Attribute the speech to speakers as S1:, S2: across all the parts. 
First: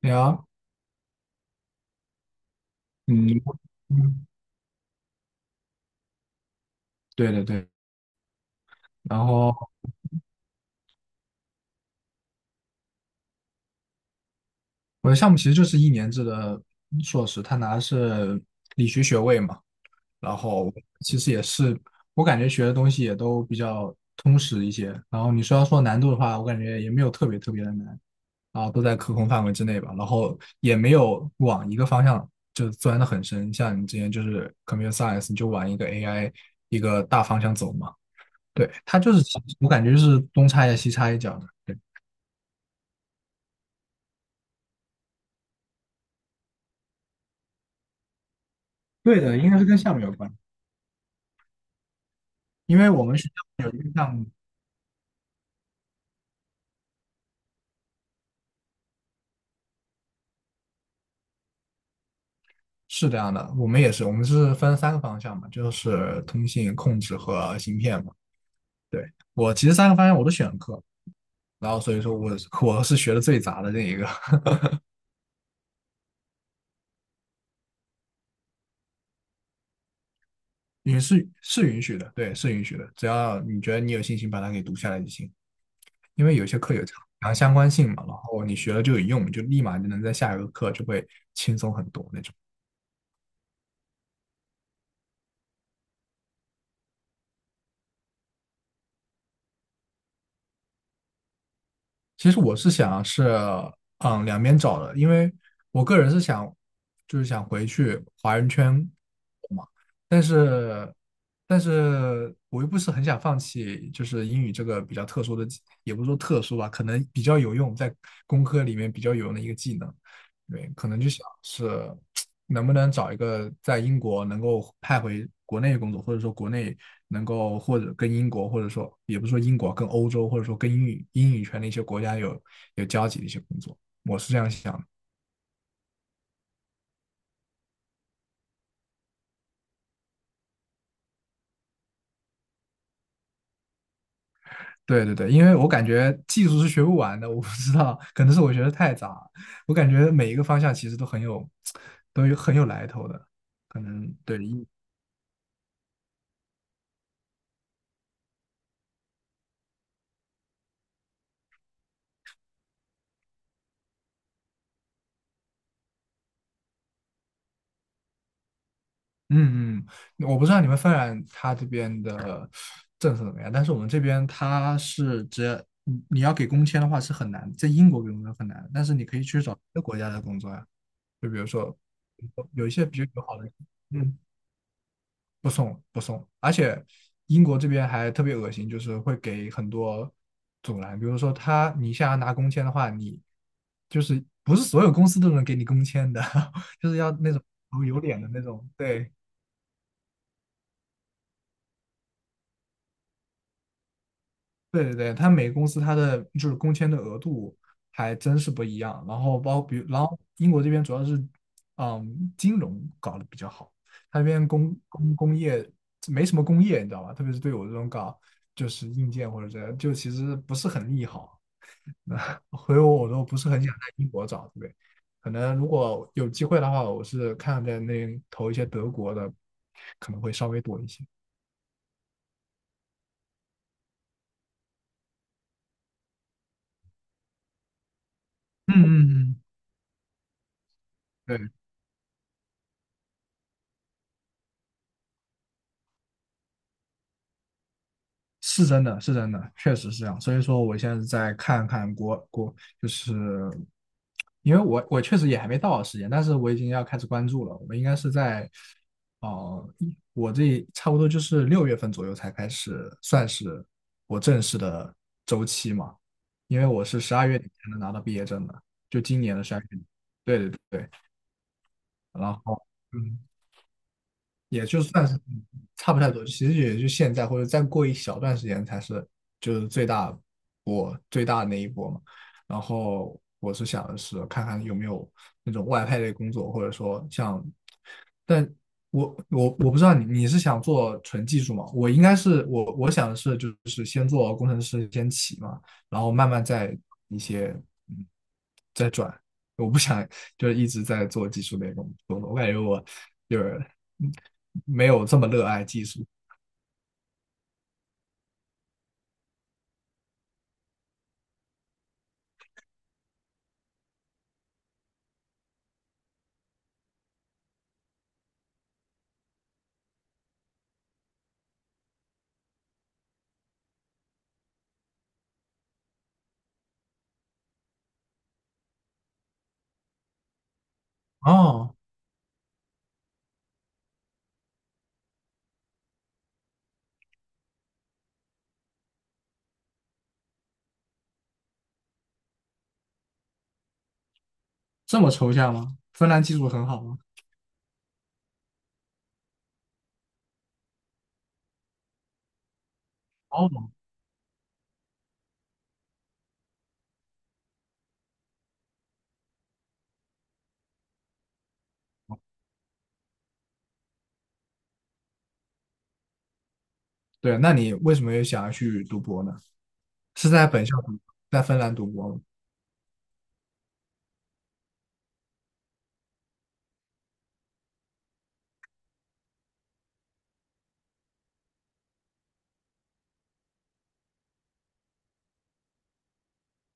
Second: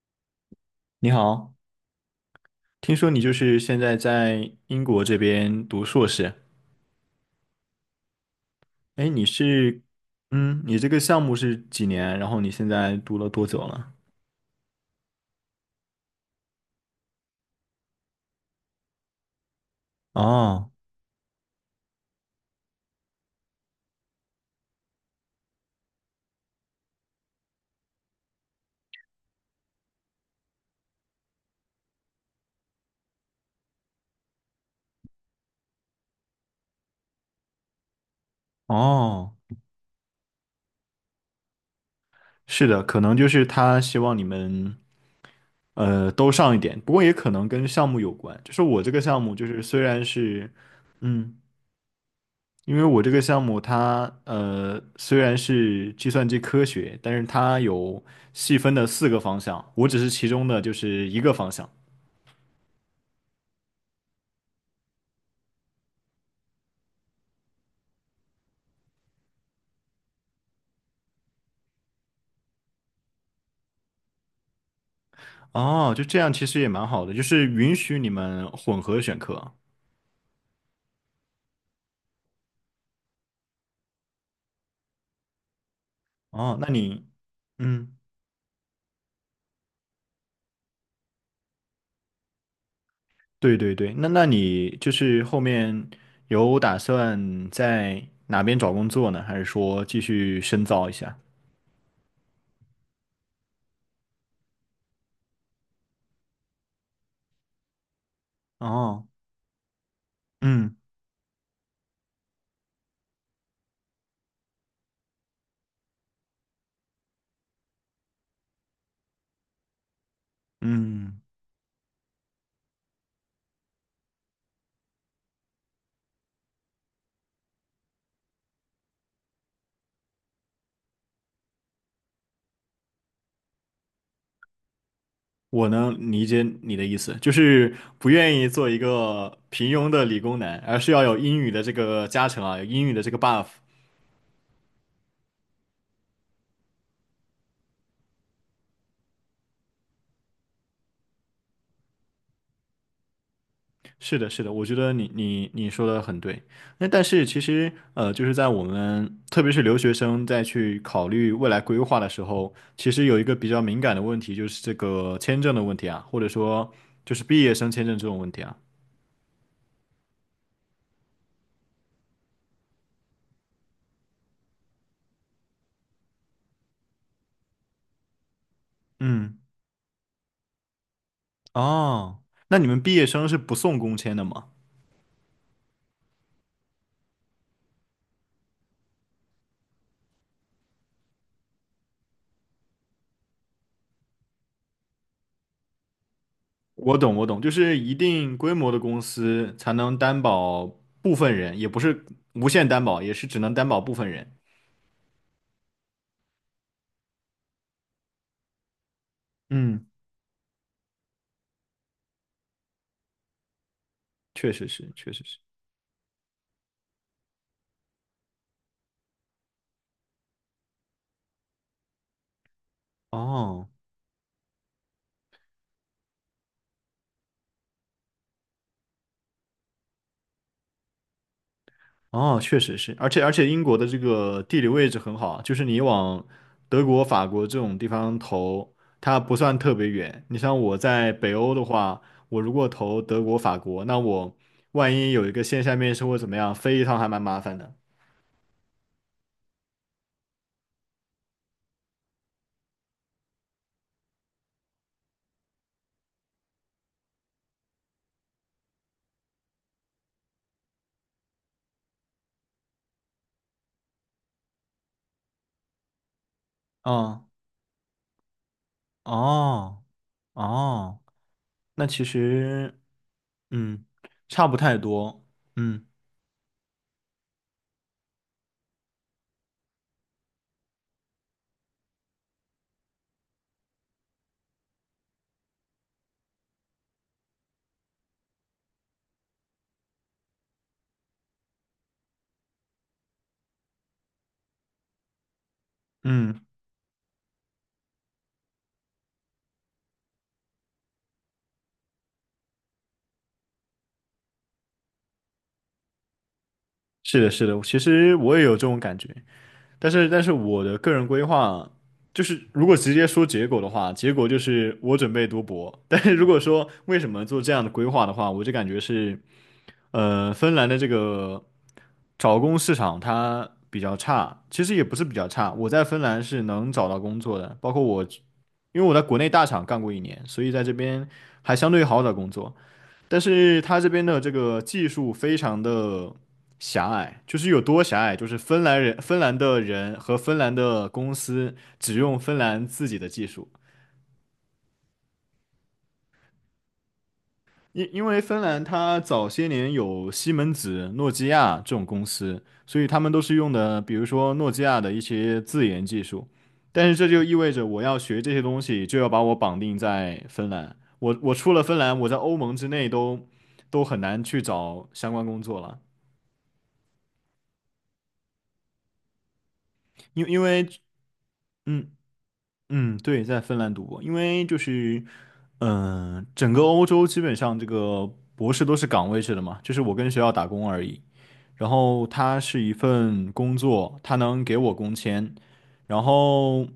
S1: 对啊，
S2: 你好，听说你就
S1: 嗯
S2: 是现在
S1: 嗯，
S2: 在英国这边读硕士，
S1: 对。
S2: 哎，
S1: 然
S2: 你
S1: 后
S2: 是，你这个项目是几年？然后你现在读了多久了？
S1: 我的项目其实就是一年制的硕士，他拿的是理学学位嘛。然
S2: 哦，
S1: 后其实也是，我感觉学的东西也都比较通识一些。然后你说要说难度的话，我感觉也没有特别的难啊，都在可控范围之内吧。然后也没有往一个方向就钻的很深，像你之前就是 computer science，你就往一个 AI 一个大方向走嘛。对，它就是
S2: 哦，
S1: 我感觉就是东插一下西插一脚的。
S2: 是的，可能就是他希望你们，都上一点，不过也可能跟项目有关。就是我这个项
S1: 对
S2: 目，
S1: 的，
S2: 就
S1: 应该
S2: 是
S1: 是跟
S2: 虽
S1: 项目
S2: 然
S1: 有关，
S2: 是，嗯，因
S1: 因
S2: 为
S1: 为
S2: 我
S1: 我
S2: 这
S1: 们
S2: 个
S1: 学
S2: 项目
S1: 校
S2: 它，
S1: 项目
S2: 虽然是计算机科学，但是它有细分的四个方向，我只是其中的就是一个方向。
S1: 是这样的，我们是分三个方向嘛，就是通信、控制和芯片嘛。对，我其实三个方向我都选课，所以说我是学的最杂的那一个。
S2: 哦，就这样其实也蛮好的，就是允许你们混合选课。
S1: 是允许的，对，是允许的，只要你觉得你有信心把它给读下来就行，因为有
S2: 哦，
S1: 些
S2: 那
S1: 课有
S2: 你，
S1: 强相关性
S2: 嗯，
S1: 嘛，然后你学了就有用，就立马就能在下一个课就会轻松很多那种。
S2: 对对对，那你就是后面有打算在哪边找工作呢？还是说继续深造一下？
S1: 其实我是想是，嗯，两边找的，因为我个人是想，就是想回去华人圈
S2: 哦，
S1: 嘛。但
S2: 嗯
S1: 是，我又不是很想放弃，就是英语这个比较特殊的技也不是说特殊吧，可能比较有用，在工科里面比较有用的一个技能。对，可能就
S2: 嗯，
S1: 想是能不能找一个在英国能够派回国内工作，或者说国内能够或者跟英国，或者说也不是说英国跟欧洲，或者说跟英语圈的一些国家有交集的一些工作，我是这样想的。
S2: 我能理解你的意思，就是不愿意做一个平庸的理工男，而是要有英语的这个加成啊，有英语的这个 buff。
S1: 对对对，因为我感觉技术是学不完的，我不知道，可能是我学的太杂了，我感觉每一个方向其实都很有，都有很有来头的，可能
S2: 是的，
S1: 对。
S2: 是的，我觉得你说的很对。那但是其实，就是在我们特别是留学生在去考虑未来规划的时候，其实有一个比较敏感的问题，就是这个签证的问题啊，或者说就是毕业生签证这种问题啊。
S1: 嗯嗯，我不知道你们芬兰它这边的政策怎么样，但是我们这边它是只要你要给工签的话是很难，在英国给工签很难，但是你可以
S2: 嗯，
S1: 去找别的国家的工作呀，就比如说
S2: 哦，那
S1: 有
S2: 你
S1: 一
S2: 们
S1: 些
S2: 毕
S1: 比较
S2: 业
S1: 友
S2: 生是
S1: 好的。
S2: 不送工签
S1: 嗯，
S2: 的吗？
S1: 不送，而且英国这边还特别恶心，就是会给很多阻拦，比如说他你想要拿工签的话，你就是不是所有公司都能给你工签的，就
S2: 我
S1: 是要
S2: 懂，我
S1: 那
S2: 懂，
S1: 种
S2: 就是一
S1: 有脸的
S2: 定
S1: 那
S2: 规
S1: 种，
S2: 模的公
S1: 对。
S2: 司才能担保部分人，也不是无限担保，也是只能担保部分人。
S1: 对对对，它每个公司它的就是工签的额度还真是不一样。然后包比
S2: 嗯，
S1: 如，然后英国这边主要是，嗯，金融搞得比较好，它那边
S2: 确实
S1: 工
S2: 是，确
S1: 工
S2: 实
S1: 工
S2: 是。
S1: 业没什么工业，你知道吧？特别是对我这种搞就是硬件或者这样，就其实不是很利好。那所以我都不是很
S2: 哦。
S1: 想在英国找，对不对？可能如果有机会的话，我是看在那投一些德国的，可能会稍微多一些。
S2: 哦，确实是，而且英国的这个地理位置很好，就是你往德国、法国这种地方投，
S1: 嗯嗯
S2: 它不
S1: 嗯，
S2: 算特别远。你像我在北
S1: 对。
S2: 欧的话，我如果投德国、法国，那我万一有一个线下面试或怎么样，飞一趟还蛮麻烦的。
S1: 是真的，是真的，确实是这样。所以说，我现在在看看，就是因为我确实也还没到时间，但是我已经要开始关注了。我应该是在，我这差不多就是六月份左右才开始，算是我正式的周期嘛。因为我是十
S2: 嗯，
S1: 二月底才能拿到毕业证的，就今年的十二月
S2: 哦
S1: 底。对对对，
S2: 哦，那其
S1: 然后。
S2: 实
S1: 嗯。
S2: 嗯，差不
S1: 也
S2: 太
S1: 就算是
S2: 多。嗯
S1: 差不太多，其实也就现在或者再过一小段时间才是就是最大的那一波嘛。然后我是想的是看看有没有那种外派类工作，或者说像，但我不知道你你是想做纯技术吗？我应该是我想的是就是先做工程师先起嘛，然后慢
S2: 嗯，
S1: 慢再一些嗯在转，我不想就是一直在做技术类工作，我感觉我就是嗯没有这么热爱技术。
S2: 是的，是的，其实我也有这种感觉。但是我的个人规划就是，如果直接说结果的话，结果就是我准备读博。但是如果说为什么做这样的规划的话，我就感觉是，芬兰的这个找工市场它比较差，其实也不是比较差，我在芬兰是能找到工作的，包括我，因为我在国内大厂干过一年，所以在这边还相
S1: 哦，
S2: 对好找工作。但是它这边的这个技术非常的狭隘，就是有多狭隘，就是芬兰人、芬兰的人和芬兰的公司只用芬兰自己的技术，
S1: 这么抽象吗？芬兰技术很好吗？
S2: 因为芬兰它早些年有西门子、诺基亚这种公司，所以他们都是用
S1: 哦，
S2: 的，比如说诺基亚的一些自研技术，但是这就意味着我要学这些东西，就要把我绑定在芬兰，我出了芬兰，我在欧盟之内都很难去找相关工作了。
S1: 对，那你为什么又想要去读博呢？
S2: 因
S1: 是
S2: 因
S1: 在本
S2: 为
S1: 校读，在芬兰读
S2: 嗯
S1: 博吗？
S2: 嗯，对，在芬兰读博，因为就是，整个欧洲基本上这个博士都是岗位制的嘛，就是我跟学校打工而已。然后它是一份工作，它能给我工签，然后，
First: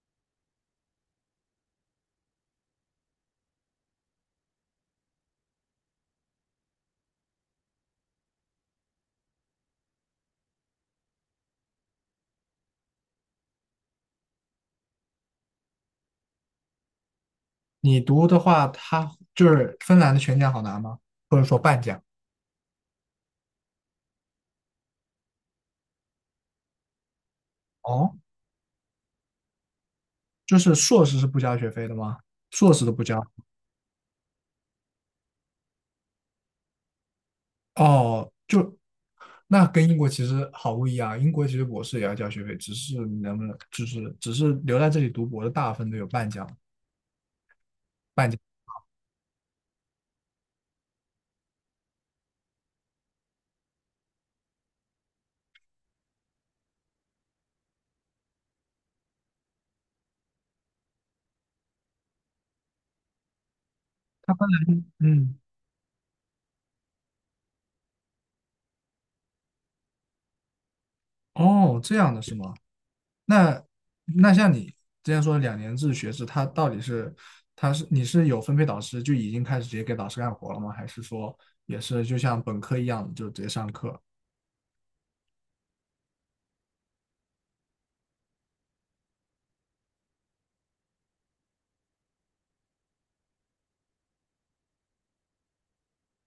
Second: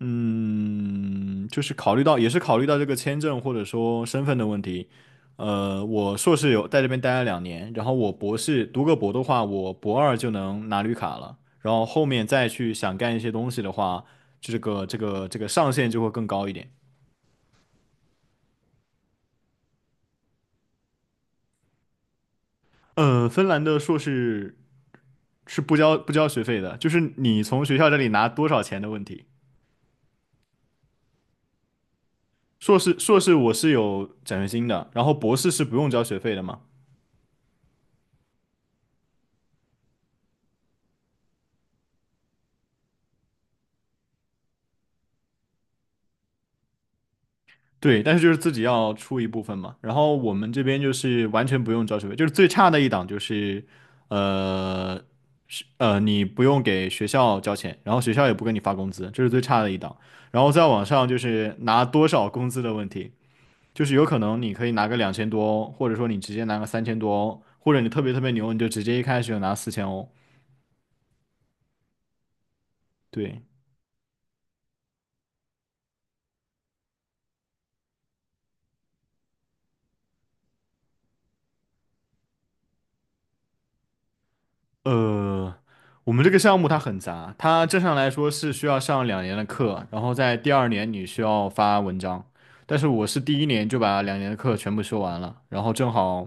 S2: 就是考虑到，也是考虑到这个签证或者说身份的问题。我硕士有在这边待了两年，然后我博士读个博的话，我博二就能拿绿卡了。然后后面再去想干一些东西的话，就这个上限就会更高一点。
S1: 你读的话，他就是芬兰的全奖好拿吗？或者说半奖？
S2: 嗯，芬兰的硕士是不交学费的，就是你从学校这里
S1: 哦，
S2: 拿多少钱的问题。
S1: 就是硕士是不交学费的吗？硕
S2: 硕
S1: 士都
S2: 士
S1: 不
S2: 硕
S1: 交。
S2: 士我是有奖学金的，然后博士是不用交学费的嘛。
S1: 哦，就那跟英国其实毫不一样。英国其实博士也要交学费，只是你能不能，就是只是留在这里读博的大部分都有半奖，
S2: 对，但是就
S1: 半
S2: 是
S1: 奖。
S2: 自己要出一部分嘛。然后我们这边就是完全不用交学费，就是最差的一档就是，呃，是你不用给学校交钱，然后学校也不给你发工资，这是最差的一档。然后再往上就是拿多少工资的问题，就是有可能你可以拿个两千
S1: 嗯，
S2: 多欧或者说你直接拿个3000多欧或者你特别特别牛，你就直接一开始就拿4000哦，
S1: 哦，这样的是吗？
S2: 对。
S1: 那那像你之前说两年制学制，它到底是它是你是有分配导师就已经开始直接给导师干活了吗？还是说也是就像本科一样就直接上课？
S2: 呃，我们这个项目它很杂，它正常来说是需要上两年的课，然后在第二年你需要发文章。但是我是第一年就把两年的课全部修完了，然后正好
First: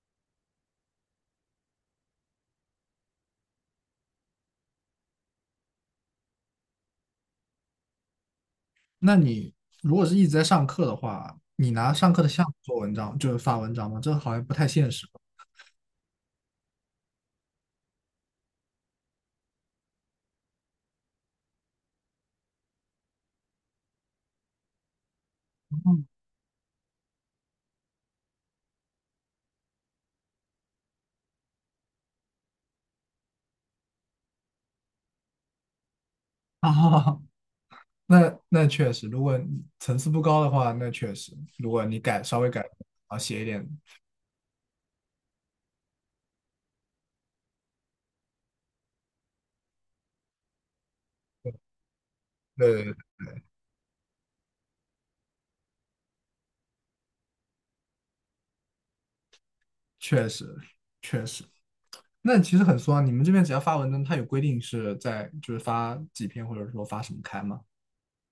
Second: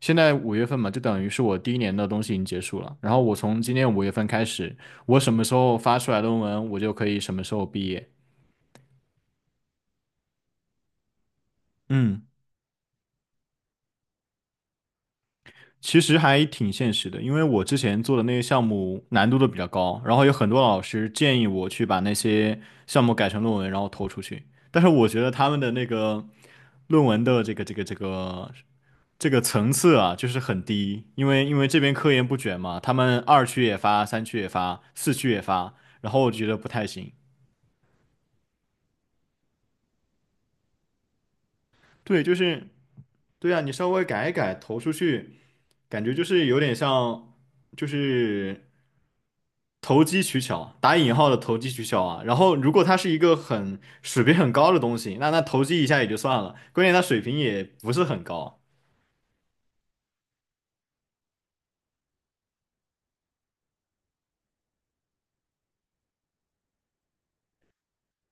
S2: 现在五月份嘛，就等于是我第一年的东西已经结束了。然后我从今年五月份开始，我什么时候发出来论文，我就可以什么时候毕业。
S1: 那你如果是一直在上课的话，你拿上
S2: 嗯。
S1: 课的项目做文章，就是发文章吗？这好像不太现实。
S2: 其实还挺现实的，因为我之前做的那些项目难度都比较高，然后有很多老师建议我去把那些项目改成论文，然后投出去。但是我觉得他们的那个论文的这个层次啊，就是很低，因为这边科研不卷嘛，他们二区也发，三区也发，4区也发，然后我觉得
S1: 哦，
S2: 不太行。
S1: 那那确实，如果你层次不高的话，那确实，如果你改
S2: 对，就
S1: 稍微改，
S2: 是
S1: 啊，写一
S2: 对啊，
S1: 点，
S2: 你稍微改一改投出去，感觉就是有点像，就是。投机取巧，打引号的投机取巧啊。然后，如果
S1: 对，
S2: 它是一个很水平很高的东西，那投机一下也就算了，关键它水平也不是很高。
S1: 确实确实。那其实很松啊，你们这边只要发文章，它有规定是在就是发几篇，或者说发什么刊吗？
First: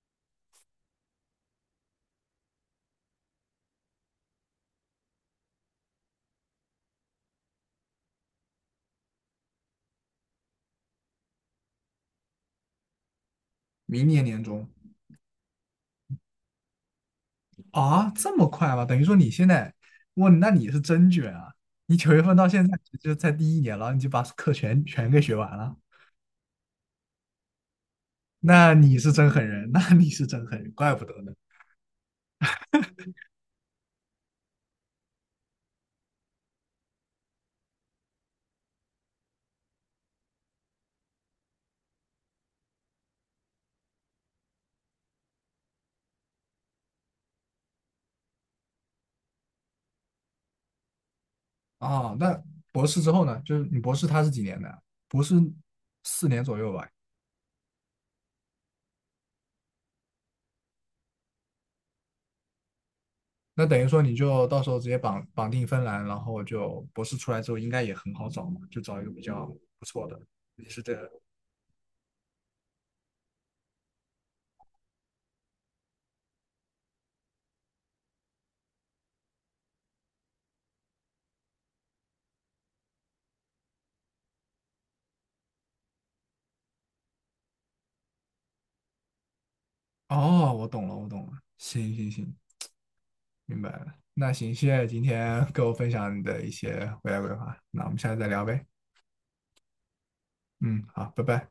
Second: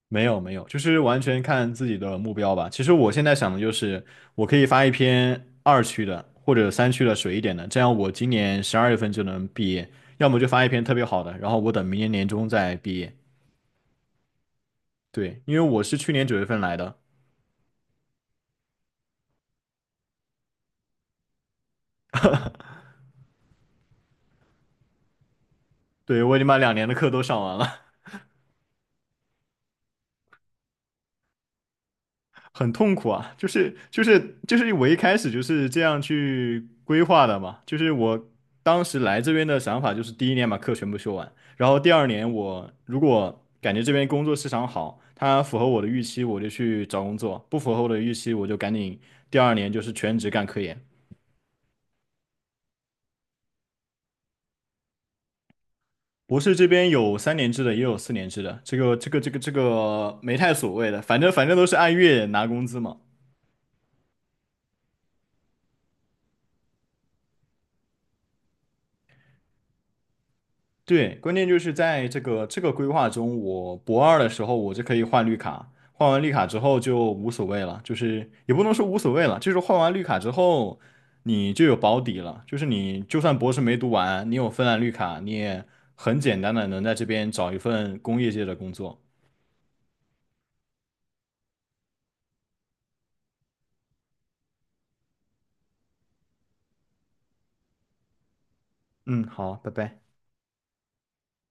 S2: 没有没有，就是完全看自己的目标吧。其实我现在想的就是，我可以发一篇二区的或者三区的水一点的，这样我今年12月份就能毕业。要么就发一篇特别好的，然后我等明年年中再毕业。
S1: 明年年中
S2: 对，因为我是去年9月份来的，
S1: 啊，这么快吗？等于说你现在，哇，那你是真卷啊！你九月份到现在就在第一年了，你就把课全给学完了，
S2: 对，我已经把两年的课都上完了。
S1: 那你是真狠人，那你是真狠人，怪不得呢。
S2: 很痛苦啊，就是我一开始就是这样去规划的嘛，就是我当时来这边的想法就是第一年把课全部修完，然后第二年我如果感觉这边工作市场好，它符合我的预期，我就去找工作；不符合我的预期，我就赶紧第二年就是全职干科研。
S1: 啊，那博士之后呢？就是你博士他是几年的？博士四
S2: 博
S1: 年
S2: 士
S1: 左
S2: 这
S1: 右
S2: 边
S1: 吧。
S2: 有3年制的，也有4年制的，这个没太所谓的，反正都是按月拿工资嘛。
S1: 那等于说你就到时候直接绑定芬兰，然后就博士出来之后应该也很好找嘛，就找一个比较不错的。也是这个。
S2: 对，关键就是在这个规划中，我博二的时候我就可以换绿卡，换完绿卡之后就无所谓了，就是也不能说无所谓了，就是换完绿卡之后你就有保底了，就是你就算博士没读完，你有芬兰绿卡，你也很简单的能在这边找一份工业界的工作。
S1: 哦，我懂了，我懂了。行行行，明白了。那行，谢谢今天 跟我分享你的一些未来规划。那我们下次再聊呗。
S2: 嗯，好，拜拜。
S1: 嗯，好，拜拜。